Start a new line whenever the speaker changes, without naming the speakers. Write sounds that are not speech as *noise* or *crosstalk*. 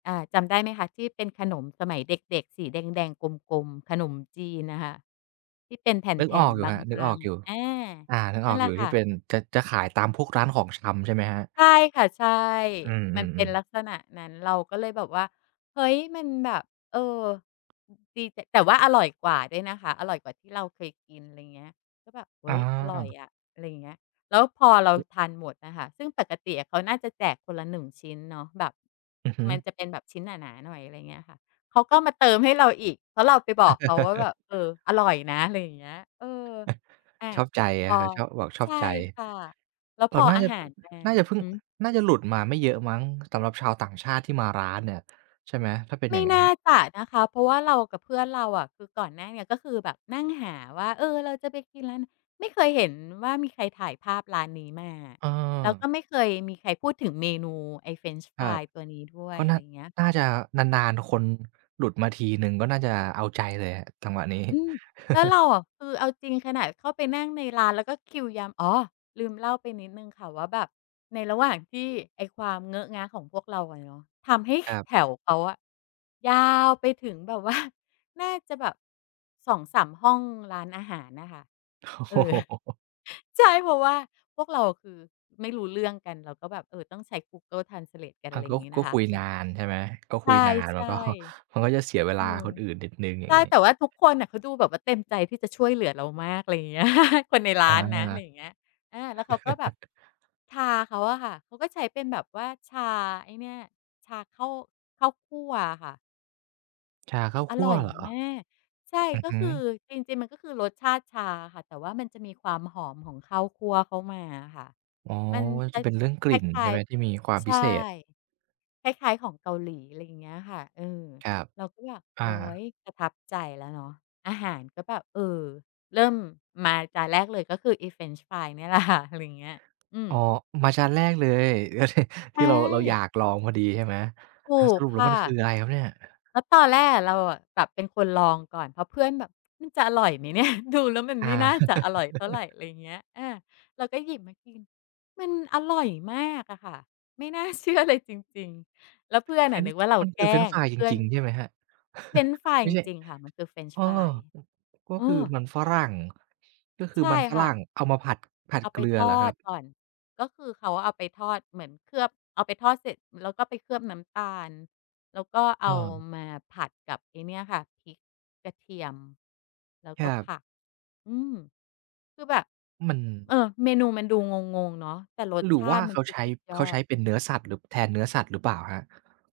อา จำ ได้ไหมคะ ที่เป็นขนมสมัยเด็ก ๆ สีแดง ๆ กลม ๆ ขนมจีนน่ะค่ะ ที่เป็นแ
นึก
ผ
อ
่
อ
น
กอยู
ๆ
่
บ
ครับ นึกอ
า
อ
ง
กอยู่
ๆ อะ อา
อา นึก
น
อ
ั่
อ
น
ก
แหล
อยู
ะ
่
ค
ที
่
่
ะ
เป็น จะ จะขายตามพวกร้านของชำใช่ไหมครับ?
ใช่ค่ะ ใช่
อื
มันเป็
อ
นล
ๆ
ั
ๆ
กษณะนั้น เราก็เลยแบบว่า เฮ้ย มันแบบ เออ อ ดี แต่ แต่ว่าอร่อยกว่าด้วยนะคะ อร่อยกว่าที่เราเคยกิน ไรเงี้ย ก็แบบ "เฮ้ย อร่อย
อา
อะ" อะไรอย่างเงี้ย แล้วพอเรา
ฮึ
ทานหมดอะค่ะ ซึ่งปกติอะเขาน่าจะแจกคนละ 1 ชิ้นเนาะ แบบ
อือฮึ
มันจะเป็นแบบชิ้นหนา ๆ หน่อย อะไรเงี้ยค่ะ เขาก็มาเติมให้เราอีก เพราะเราไปบอกเขาว่าแบบ "เออ
*chuckles*
อร่อยนะ" ไรอย่างเงี้ย เออ
*chuckles*
อา
ชอบใจ
พ
น
อ
ะครับ ชอบ บอกช
ใ
อ
ช
บ
่
ใจ
ค่ะ แล้ว
ก
พ
่อน
อ
หน้า
อา
จะ
หารมา
น่าจะเพิ่ง
หือ
น่าจะหลุดมาไม่เยอะมั้ง สำหรับชาวต่างชาติที่มาร้านเนี่ย ใช่ไหม? ถ้าเป็น
ไม
อย่
่
างงั
น
้น
่าจะนะคะ เพราะว่าเรากับเพื่อนเราอะ คือก่อนหน้าเนี้ยก็คือแบบนั่งหาว่า "เออ เราจะไปกินร้านไหน?" ไม่เคยเห็นว่ามีใครถ่ายภาพร้านนี้มาอะ
เออ
แล้วก็ไม่เคยมีใครพูดถึงเมนูไอ้เฟรนช์
ค
ฟ
ร
ร
ั
า
บ
ยตัวนี้ด้ว
ก
ย
็
อ
น
ะ
่
ไ
า
รเงี้ย
น
ค
่า
่ะ
จะนาน ๆ คนหลุดมาทีหนึ่ง ก็น่าจะเอาใจเลยอะ จังหวะ นี้
อืม แล้วเร
*chuckles*
าอะ คือเอาจริงขนาดเข้าไปนั่งในร้าน แล้วก็คิวยาม อ๋อ ลืมเล่าไปนิดหนึ่งค่ะว่าแบบ ในระหว่างที่ไอ้ความเงอะงะของพวกเราอะเยาะ ทำให้ ข
ครับ
แถวเขาอะยาวไปถึงแบบว่า *chuckles* น่าจะแบบ 2-3 ห้องร้านอาหารน่ะค่ะ
โอ้
เ
โ
ออ
ฮ
*chuckles* ใช่ เพราะว่าพวกเราคือไม่รู้เรื่องกัน เราก็แบบ เออ ต้องใช้ Google Translate กัน
อา
ไรอ
ก
ย่
็
างงี้
ก
น
็
ะค
ค
ะ
ุย
ไร
งา
เงี้ย
นใช่ไหม ก็
ใ
คุยนาน
ช
มัน
่
ก็ มันก็จะเสียเว
ๆ เอ
ลา
อ
คนอื่นนิดหนึ่ง อย
ใ
่
ช
าง
่
งี้
แต่ว่าทุกคนน่ะเขาดูแบบว่าเต็มใจที่จะช่วยเหลือเรามาก อะไรอย่างเงี้ย *chuckles* คนในร้
อ
านน
า
ะ อะไรอย่างเงี้ย อา แล้วเขาก็แบบ
*chuckles*
ชาเขาอะค่ะ เขาก็ใช้เป็นแบบว่าชาไอ้เนี่ย ชาเข้า ข้าวคั่วอะค่ะ
ชาข้าว
อ
คั
ร
่ว
่อย
เหรอ?
มาก ใช่
อือ
ก็
ฮึ
คือ จริง ๆ มันก็คือรสชาติชาอะค่ะ แต่ว่ามันจะมีความหอมของข้าวคั่วเข้ามาอะค่ะ
อ๋อ
มัน
ว่า
ค
จะเป็นเรื่องกล
ล้
ิ่
าย
น
คล
ใช
้
่
า
ไ
ย
หม? ที่มีความ
ๆ ใช
พิ
่
เศษ
คล้าย ๆ ของเกาหลี อะไรอย่างเงี้ยค่ะ เออ
ครับ
เราก็แบบ
อ
โอ๊
า
ย ประทับใจ แล้วเนาะ อาหารก็แบบ เออ เริ่มมาจานแรกเลย ก็คืออีเฟรนช์ฟรายเนี่ยแหละ ค่ะ อะไรอย่างเงี้ย อื
อ
ม
๋อ อ มาจานแรกเลย *chuckles*
ใ
ท
ช
ี่เรา เราอย
่
ากลอง พอดี ใช่ไหม
ถ
อา
ู
ส
ก
รุปแล
ค
้ว
่
มันคื
ะ
ออะไรครับเนี่ย?
แล้วตอนแรกอะ เราอะแบบเป็นคนลองก่อน เพราะเพื่อนแบบ *tsk* "มันจะอร่อยไหม เนี่ย? ดูแล้วมัน
อ
ไ
า
ม่น่าจะอร่อยเท่าไร" อ
*laughs*
ะไรอย่างเงี้ย อา เราก็หยิบมากิน มันอร่อยมากอะค่ะ ไม่น่า เชื่อเลย จริง ๆ แล้วเพื่อน
เฟ
อ
ร
ะ
น
น
ช
ึ
์
กว่าเรา
มัน
แ
ค
ก
ื
ล
อ
้
เฟรนช์
ง
ฟรายจ
เพื่อ
ร
น
ิง ๆ ใช่ไหมครับ
เฟรนช
*chuckles*
์ฟราย
ไม่
จ
ใช่
ริง ๆ ค่ะ มันคือเฟรนช
เอ
์
อ
ฟราย
ก็
เอ
คือ
อ
มันฝรั่ง ก็คื
ใช
อ
่
มันฝ
ค
ร
่
ั
ะ
่งเอามาผัด ผัด
เอา
เก
ไป
ลือ
ทอ
เหรอครั
ด
บ?
ก่อน ก็คือเขาเอาไปทอด เหมือนเคลือบ เอาไปทอดเสร็จ แล้วก็ไปเคลือบน้ำตาล แล้วก็เอ
อ้
า
อ
มาผัดกับไอ้เนี่ยค่ะ พริก กระเทียม แล้ว
ค
ก
ร
็
ั
ผ
บ
ัก อืม คือแบบ
มัน
เออ เมนูมันดูงง ๆ เนาะ แต่รส
หรื
ช
อ
า
ว่
ต
า
ิม
เ
ั
ข
น
า
คือ
ใช้
สุดย
เ
อ
ขาใช
ด
้เป็นเนื้อสัตว์ หรือแทนเนื้อสัตว์ หรือเปล่าครับ?